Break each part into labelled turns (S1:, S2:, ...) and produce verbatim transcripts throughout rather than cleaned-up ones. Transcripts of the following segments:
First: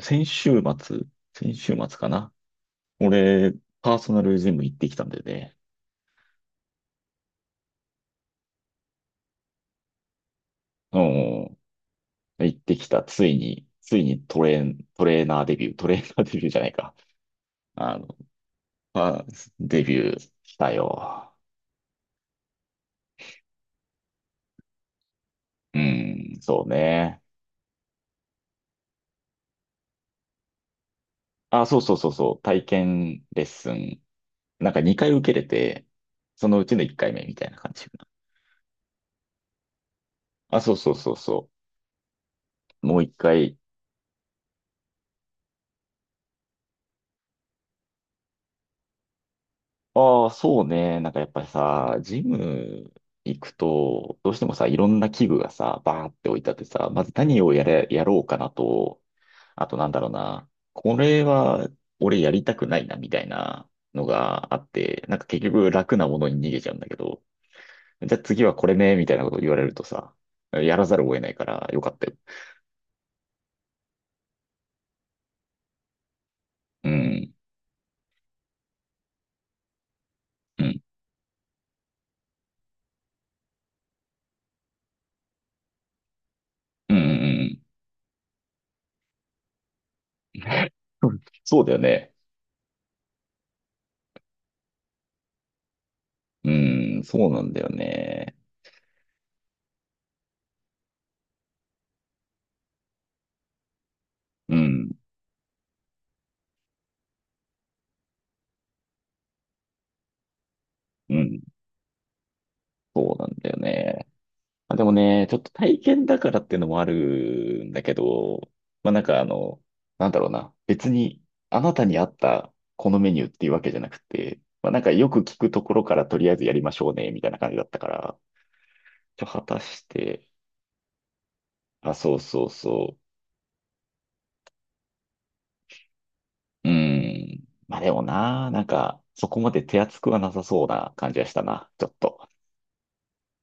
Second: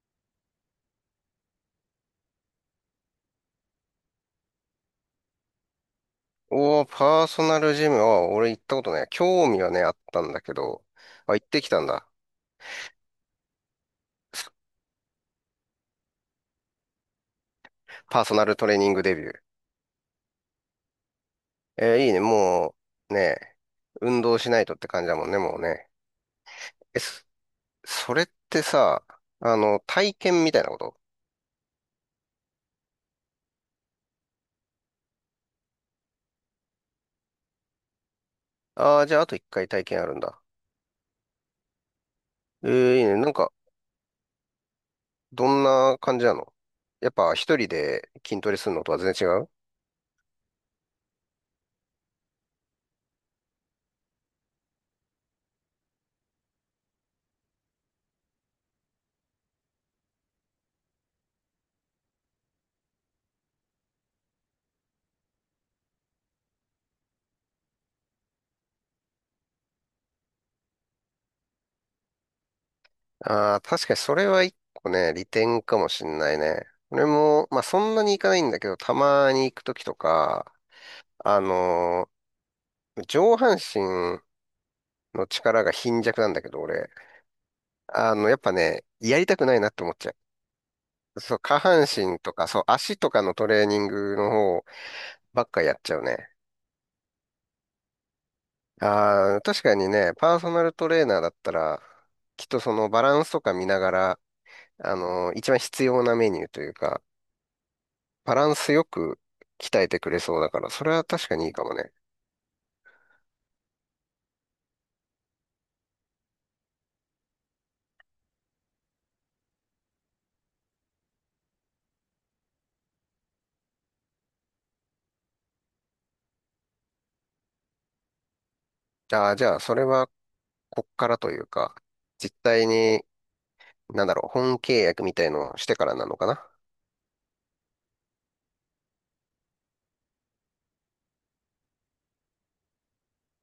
S1: 先週末、先週末かな。俺、パーソナルジム行ってきたんだよね。
S2: おー、パーソナルジムは、俺行ったことない。興味はね、あったんだけど、
S1: う
S2: あ、行っ
S1: ん。
S2: てきたんだ。
S1: 行ってきた。ついに、ついにトレーン、トレーナーデビュー、トレーナーデビューじゃないか。あの、
S2: パーソナルトレーニングデ
S1: パ
S2: ビュー。
S1: ーデビューしたよ。
S2: えーいいね。もう、ね、運動しないとって感じだもんね、もう
S1: う
S2: ね。
S1: ん、そう
S2: え、
S1: ね。
S2: そそれってさ、あの、体験みたいなこと？
S1: あ、そうそうそうそう、体験レッスン。なんかにかい受けれて、そのうちのいっかいめみたいな感じかな。
S2: ああー、じゃああと一回体験あるんだ。
S1: あ、そうそうそうそ
S2: え
S1: う。も
S2: ーい
S1: う
S2: い
S1: 1
S2: ね。なんか、
S1: 回
S2: どんな感じなの？やっぱ一人で筋トレするのとは全然違う？
S1: ああ、そうね。なんかやっぱりさ、ジム行くと、どうしてもさ、いろんな器具がさ、バーって置いてあってさ、まず何をやれ、やろうかなと、あとなんだろうな、これは俺やりたくないな、みたいなのがあって、なんか結局楽なものに逃げちゃうんだけど、じゃあ次はこれね、みたいなこと言われるとさ、やらざるを得ないからよかったよ。
S2: ああ、確かにそれは一個ね、利点かもしんないね。
S1: う
S2: 俺
S1: ん、
S2: も、まあそんなに行かないんだけど、たまに行くときとか、
S1: うん、
S2: あのー上半身の力が貧弱なんだけど、俺。
S1: うん、うん。
S2: あの、やっぱね、やりたくないなって思っちゃ
S1: うん、
S2: う。そう、下
S1: そうだよ
S2: 半
S1: ね。
S2: 身とか、そう、足とかのトレーニングの方ばっかやっちゃうね。
S1: うん、そうなんだよね。
S2: ああ、確かにね、パーソナルトレーナーだったら、きっとそのバランスとか見ながら、
S1: うん、
S2: あのー一番必要なメニューというか、バランスよく鍛えてくれそうだから、それは
S1: う
S2: 確か
S1: ん。
S2: にいいかもね。
S1: そうなんだよね。あ、でもね、ちょっと体験だからっていうのもあるんだけど、まあなんかあの、なんだろうな、別にあなたに合ったこのメニューっていうわけじゃなくて、まあなんかよく聞くところからとりあえずやりましょうね、みたいな感じだったから、ちょ、
S2: ああ、
S1: 果
S2: じゃ
S1: た
S2: あ、それ
S1: し
S2: は
S1: て、
S2: こっからというか、
S1: あ、そう
S2: 実
S1: そう
S2: 態
S1: そ
S2: に、なんだろう、本契約みたいのをしてからなのかな。
S1: う。うーん。まあでもな、なんかそこまで手厚くはなさそうな感じがしたな、ちょっと。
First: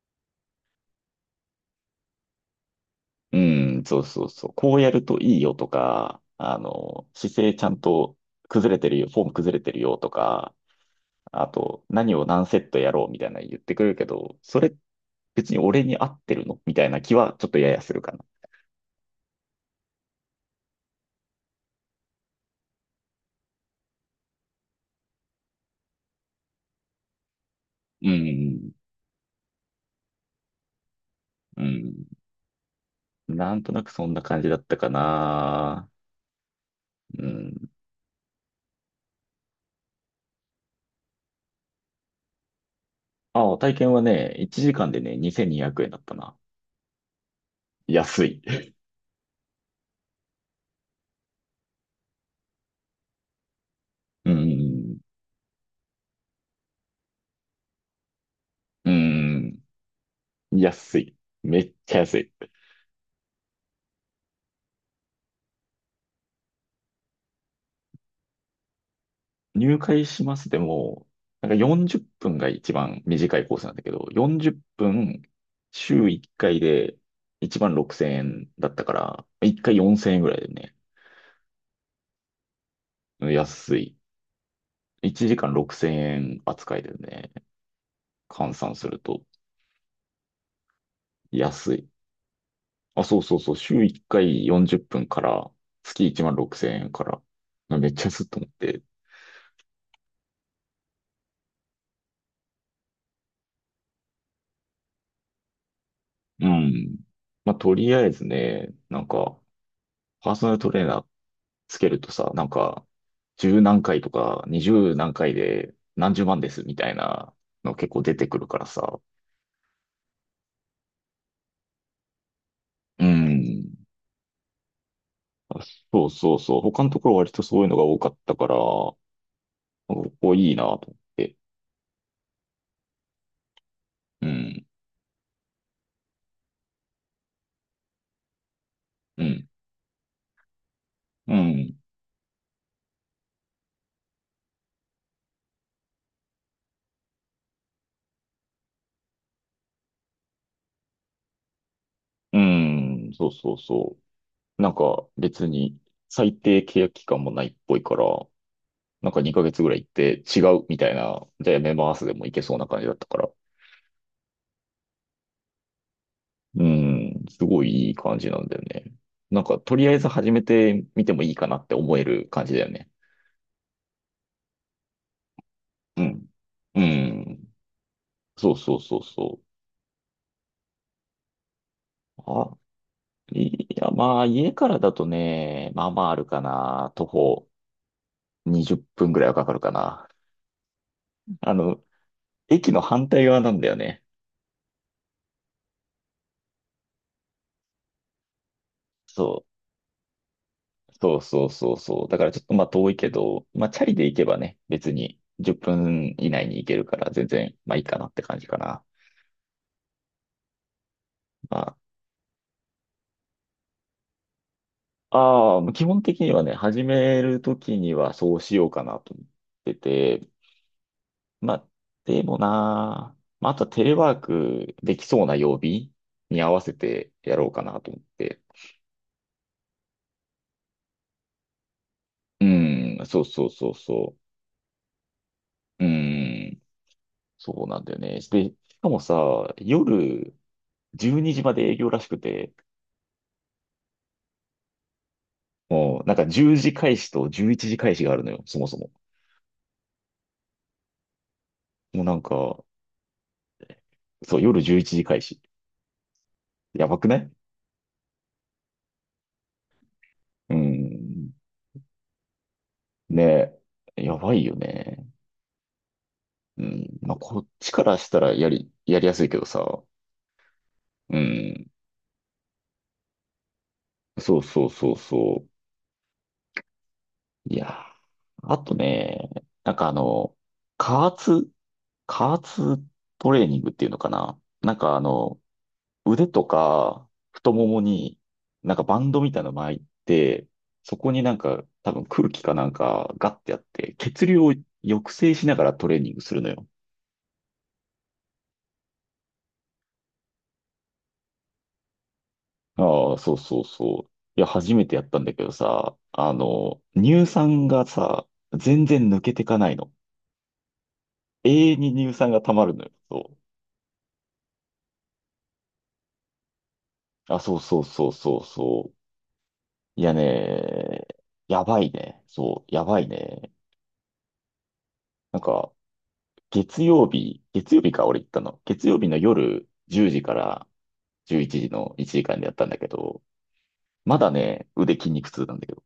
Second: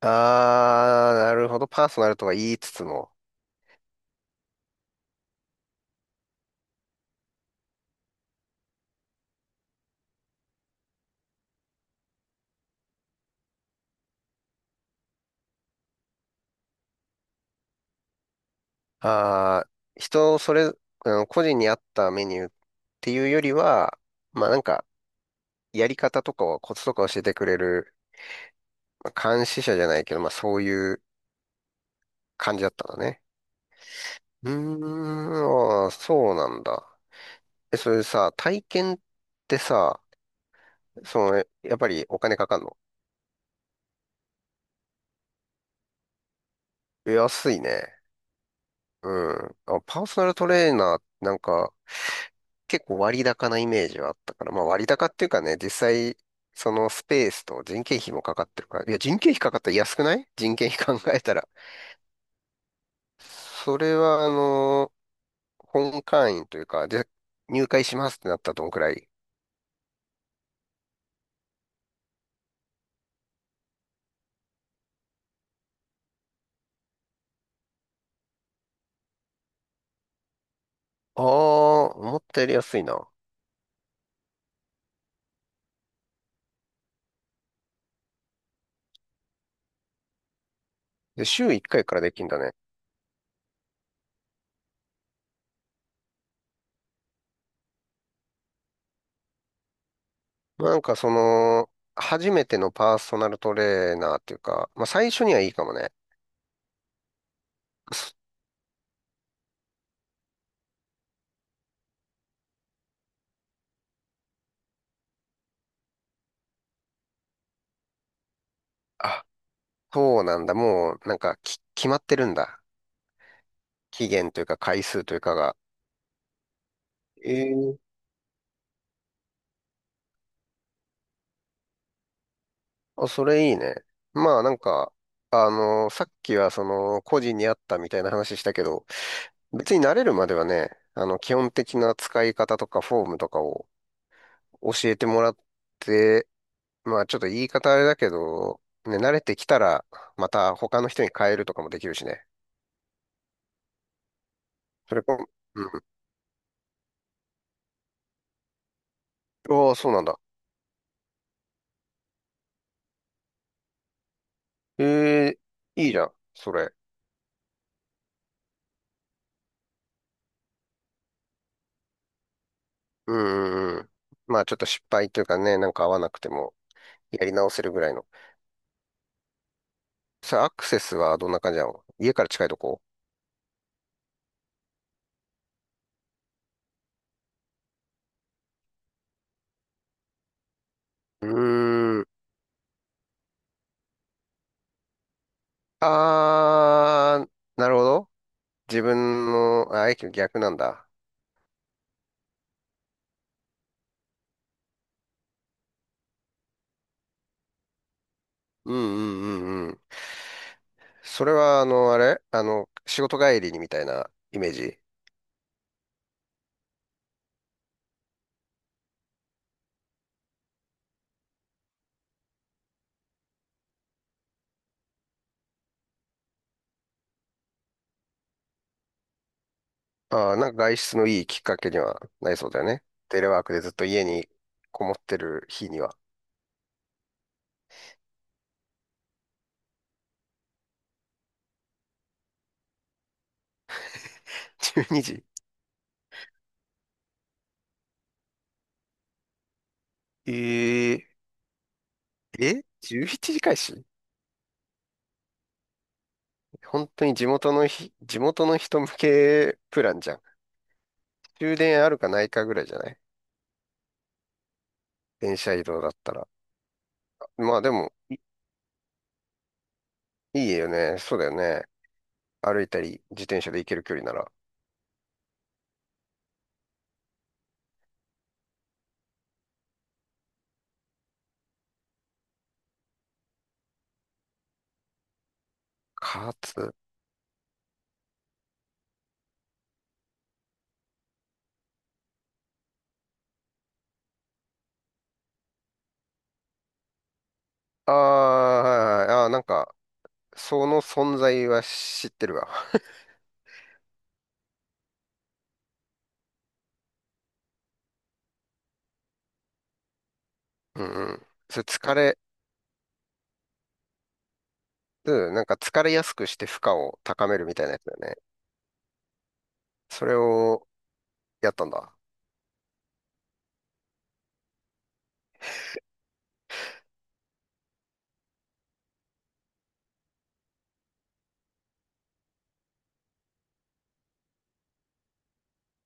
S2: ああ、なるほど。パーソナルとは言いつつも、
S1: うん、そうそうそう。こうやるといいよとか、あの、姿勢ちゃんと崩れてるよ、フォーム崩れてるよとか、あと、何を何セットやろうみたいなの言ってくるけど、それ別に俺に合ってるのみたいな気はちょっとややするかな。
S2: ああ、人それ、うん、個人に合ったメニューっていうよりは、まあなんか、やり方とかをコツとか教えてくれる、
S1: うん、
S2: まあ監視者じゃないけど、まあそういう
S1: うん。
S2: 感じだったんだね。
S1: なんとなくそんな感じ
S2: うー
S1: だったか
S2: ん、あ
S1: な。
S2: ーそうなんだ。
S1: うん。
S2: え、それさ、体験ってさ、その、やっぱりお金かかんの？
S1: あ、体験はね、いちじかんでね、にせんにひゃくえんだったな。
S2: 安いね。
S1: 安い。
S2: うん。あ、パーソナルトレーナーなんか結構割高なイメージはあっ
S1: う
S2: たから、まあ割
S1: ん、
S2: 高っていうかね、実際そのスペースと人件費もかかってるから、い
S1: う
S2: や人件費かかっ
S1: ん、
S2: たら安くない。人件費考
S1: 安い。
S2: えたら。
S1: めっちゃ安い。
S2: それはあのー本会員というか、で、入会しますってなったらどんくらい？
S1: 入会しますでも、なんかよんじゅっぷんが一番短いコースなんだけど、よんじゅっぷん週いっかいでいちまんろくせんえんだったから、いっかいよんせんえんぐらいでね、
S2: ああー、思ったより安いな。
S1: 安い。いちじかんろくせんえん扱いでね、換算すると
S2: で、週1
S1: 安
S2: 回かい
S1: い。
S2: からできんだね。
S1: あ、そうそうそう、週いっかいよんじゅっぷんから、月いちまんろくせんえんから、めっちゃ安いと思って。
S2: なんかその、初めてのパーソナルトレーナーっていうか、まあ最初にはいいかもね。
S1: うん。まあ、とりあえず
S2: そ
S1: ね、なんか、パーソナルトレーナーつけるとさ、なんか、十何回とか、二十何回で何十万ですみたいなの結構出てくるからさ。
S2: あ、そうなんだ。もう、なんか、き、決まってるんだ。
S1: うん。
S2: 期限というか回数というかが。
S1: あ、そうそうそう。他のところ割とそういうの
S2: え
S1: が
S2: え、
S1: 多かったから、なんかここいいなと思って。
S2: あ、それいいね。
S1: う
S2: まあなん
S1: ん、
S2: か、あの、さっきはその、個人にあったみたいな話したけど、
S1: うん、
S2: 別に慣れるまではね、あの、
S1: う
S2: 基本
S1: ん、
S2: 的な使い方とかフォームとかを教えてもらって、まあちょっと言い方あれだけど、ね、慣れてきたら、また他の人に変えるとかもできるしね。
S1: うん、そうそうそう。なん
S2: それ
S1: か
S2: こ、
S1: 別
S2: うん。
S1: に最低契約期間もないっぽいから、なんかにかげつぐ
S2: あ
S1: ら
S2: あ、
S1: い行っ
S2: そうなんだ。
S1: て違うみたいな、じゃあやめますでもいけそうな感じだったから。
S2: ええ、いいじゃん、そ
S1: う
S2: れ。
S1: ん、すごいいい感じなんだよね。なんか、とりあえず始めてみてもいいかなって思える感じだよね。
S2: うんうんうん。まあちょっと失敗というかね、なんか合わ
S1: う
S2: なく
S1: ん。
S2: ても、
S1: う
S2: やり直
S1: ん。
S2: せるぐらいの。
S1: そうそうそうそ
S2: さあ、アクセスはどんな感じなの？家
S1: う。
S2: から近い
S1: あ、
S2: とこ？
S1: いや、まあ、家からだとね、まあまああるかな。徒歩にじゅっぷんぐらいはかかるかな。
S2: う
S1: あの、
S2: ーん。
S1: 駅の反対側なんだよね。
S2: あー、なるほど。自
S1: そ
S2: 分の、あ、駅の逆なんだ。
S1: う。そうそうそうそう。だからちょっとまあ遠いけど、まあチャリで行けばね、別にじゅっぷん以内に行けるから全然まあいいかなって感じか
S2: うん
S1: な。
S2: うんうん。それ
S1: ま
S2: は、あ
S1: あ
S2: の、あれあの、仕事帰りにみたいなイメージ？
S1: ああ、基本的にはね、始めるときにはそうしようかなと思ってて、まあ、でもなあ、まあ、あとはテレワークできそうな曜日に合わせてやろうかなと思って。
S2: ああー、なんか外出のいいきっかけにはなり
S1: う
S2: そうだよね。
S1: ん、そ
S2: テ
S1: う
S2: レワー
S1: そう
S2: クで
S1: そ
S2: ずっ
S1: う
S2: と家
S1: そ
S2: にこもってる日に
S1: う。う
S2: は。
S1: ん、そうなんだよね。で、しかもさ、夜じゅうにじまで営業らしくて、
S2: じゅうにじ？
S1: もうなんかじゅうじ開始とじゅういちじ開始があるのよ、そもそも。
S2: ええ
S1: もうなん
S2: え
S1: か、
S2: ?じゅういち 時開始？
S1: そう、夜じゅういちじ開始。や
S2: 本
S1: ば
S2: 当
S1: く
S2: に
S1: な
S2: 地
S1: い？
S2: 元のひ、地元の人向けプランじゃん。
S1: うん。
S2: 終電あるかないかぐらいじゃない？
S1: ねえ、やばいよね。
S2: 電車移動だったら。
S1: うん。まあ、こっ
S2: まあで
S1: ちか
S2: も、
S1: らし
S2: い、
S1: たらやり、やりやすいけどさ。
S2: いいよね。そ
S1: う
S2: うだよね。
S1: ん。
S2: 歩いたり、自転車で行ける距離なら。
S1: そうそうそうそう。いやー、あとね、なんかあの、加圧、加圧トレーニングっていうのかな。なんかあの、腕
S2: か
S1: と
S2: つ、
S1: か太ももになんかバンドみたいなの巻いて、そこになんか多分空気かなんかガッてやって、血流を抑制しながらトレーニングするのよ。
S2: あーはいはいあー、なんか、その存在は知ってるわ。
S1: ああ、そうそうそう。いや、初めてやったんだけどさ、あの、乳酸がさ、全然抜けてかないの。
S2: うんうん。それ
S1: 永遠に
S2: 疲
S1: 乳
S2: れ、
S1: 酸が溜まるのよ。そ
S2: うん、なんか疲れやすくして負荷を高
S1: う。
S2: め
S1: あ、
S2: るみ
S1: そう
S2: たいな
S1: そ
S2: や
S1: う
S2: つだよ
S1: そう
S2: ね。
S1: そうそう。い
S2: そ
S1: や
S2: れを
S1: ね、
S2: やっ
S1: や
S2: たん
S1: ばい
S2: だ。
S1: ね。そう、やばいね。なんか、月曜日、月曜日か、俺行ったの。月曜日の夜じゅうじからじゅういちじのいちじかんでやったんだけど、まだね、腕筋肉痛なんだけど。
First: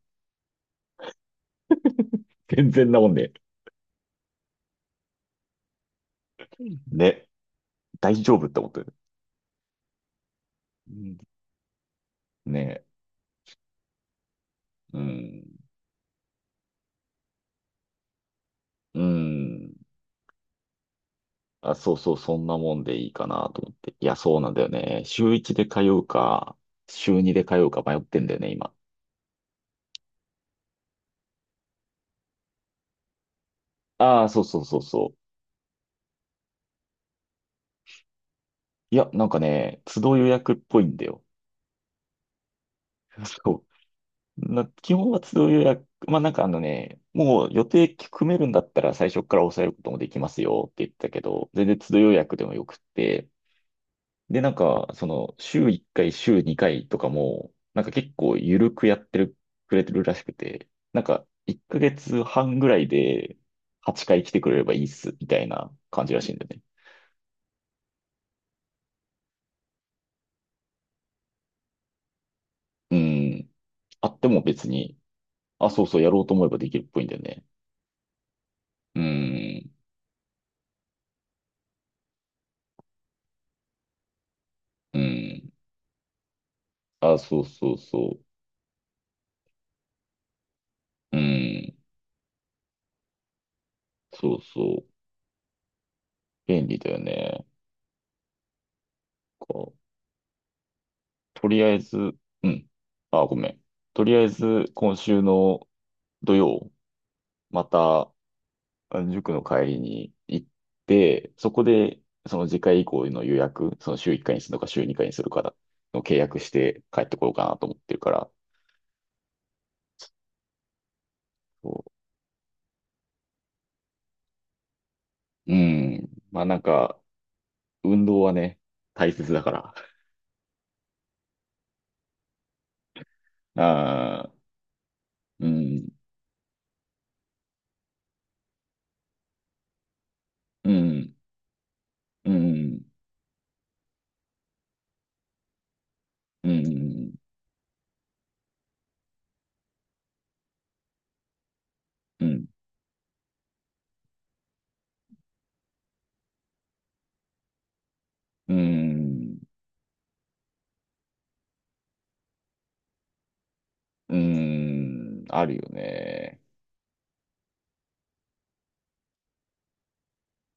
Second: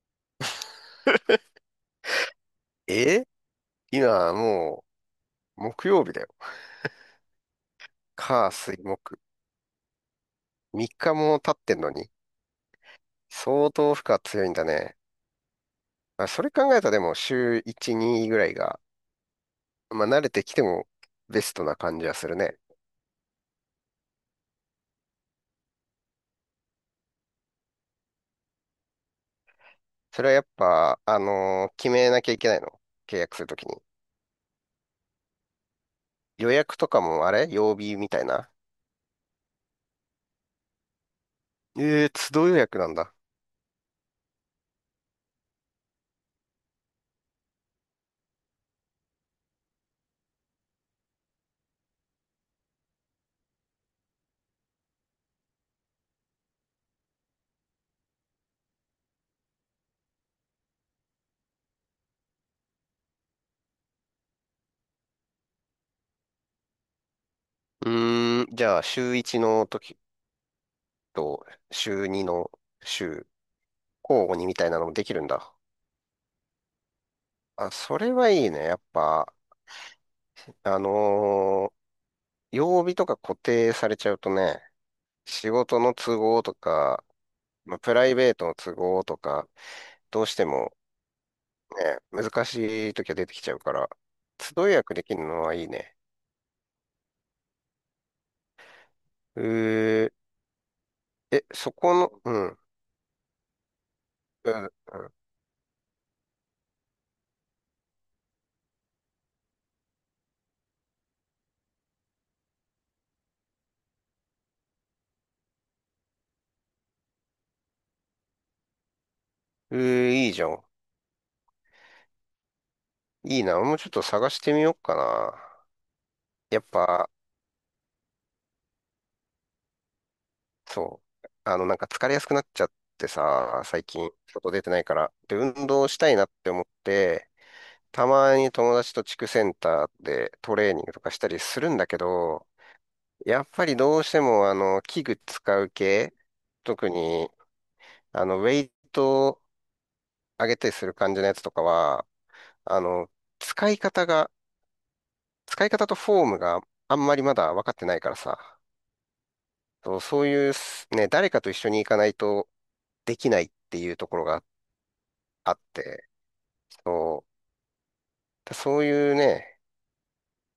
S1: 全然なもん
S2: え、
S1: ね。
S2: 今もう木曜日だよ。
S1: ね、大丈夫っ
S2: 火、
S1: て思っ
S2: 水、
S1: てる。
S2: 木。3
S1: う
S2: 日
S1: ん、
S2: も経ってんのに、
S1: ね、
S2: 相当負荷強いんだ
S1: う
S2: ね。
S1: ん。
S2: まあ、それ考えたらでも週いち、にぐらいが、
S1: うん。
S2: まあ慣れてきてもベスト
S1: あ、
S2: な
S1: そう
S2: 感じ
S1: そ
S2: は
S1: う、
S2: する
S1: そんな
S2: ね。
S1: もんでいいかなと思って。いや、そうなんだよね。週いちで通うか、週にで通うか迷ってんだよね、今。
S2: それはやっぱ、あのー決めなきゃいけないの？契約するときに。
S1: ああ、そうそうそうそう。
S2: 予約とかもあれ曜日みたいな？
S1: いや、なんかね、都度予約っぽいんだよ。
S2: ええー、都度予約なんだ。
S1: そう。な、基本は都度予約。まあ、なんかあのね、もう予定組めるんだったら最初から抑えることもできますよって言ってたけど、全然都度予約でもよくって、で、なんか、その、週いっかい、週にかいとかも、なんか結構緩くやってる、くれてるらしくて、なんか、いっかげつはんぐらいではちかい来てくれればいいっす、みたいな感じらしいんだよね。
S2: うーん、じゃあ、週いちの時と、週にの
S1: う
S2: 週、
S1: ん。あっ
S2: 交
S1: て
S2: 互
S1: も
S2: にみた
S1: 別
S2: いなのも
S1: に、
S2: できるんだ。
S1: あ、そうそう、やろうと思えばできるっぽいんだよね。
S2: あ、それはいいね。やっ
S1: う
S2: ぱ、
S1: ん。
S2: あのー曜日とか固定されちゃうとね、
S1: う
S2: 仕
S1: ん。
S2: 事の都合とか、
S1: あ、そうそ
S2: ま
S1: う
S2: あ、プライ
S1: そ
S2: ベートの都合とか、どうしても
S1: う。うん。
S2: ね、難しい時は出てきちゃうから、
S1: そう
S2: 都度予
S1: そう。
S2: 約できるのはいいね。
S1: 便利だよね。こう、
S2: えー、え、
S1: とり
S2: そ
S1: あえ
S2: こ
S1: ず、
S2: の、う
S1: う
S2: ん、
S1: ん。あ、ごめん。とりあえ
S2: う
S1: ず、
S2: ん、
S1: 今週の土曜、また、塾の帰りに行って、そこで、その次回以降の予約、その週いっかいにするのか週にかいにするかの契約して帰ってこようかなと思ってるから。
S2: うん、えー、いいじゃん。
S1: そ
S2: いいな。俺もうちょっと探してみようかな。
S1: う。うん。まあな
S2: や
S1: ん
S2: っ
S1: か、
S2: ぱ、
S1: 運動はね、大切だから。
S2: そう。あの、なんか疲れやすくなっちゃってさ、最近、
S1: ああ、
S2: 外出てないから。で、
S1: う
S2: 運
S1: ん、
S2: 動したいなって思って、たまに友達と地区センターでト
S1: う
S2: レーニングとか
S1: ん、
S2: したりするんだけ
S1: う
S2: ど、
S1: ん、
S2: やっぱりどうしても、あの、器具使う系、
S1: う
S2: 特
S1: ん、
S2: に、あの、ウェイトを上げたりする感じのやつとかは、
S1: うん、
S2: あの、使い方が、使い方とフォームがあんまりまだ分かってないからさ、
S1: うん、
S2: そうそういうすね、誰かと一緒に行かないとできないっていうと
S1: う
S2: ころが
S1: ん、あ
S2: あ
S1: る
S2: っ
S1: よ
S2: て、
S1: ね。
S2: そう、そういうね、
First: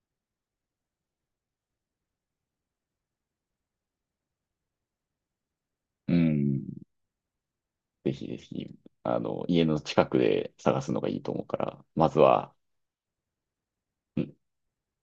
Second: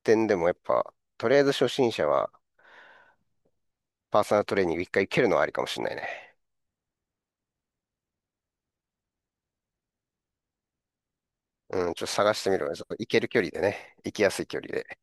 S2: 点でもやっぱ、とりあえず初心者はパーソナルトレーニング一回行けるのはありかもしれない
S1: う
S2: ね。
S1: ん。ぜひぜひ、あの、家の近くで探すのがいいと思うから、
S2: うん、ちょっと
S1: まず
S2: 探して
S1: は、
S2: みるわ。ちょっと行ける距離でね、行
S1: う
S2: きや
S1: ん。
S2: すい距離で。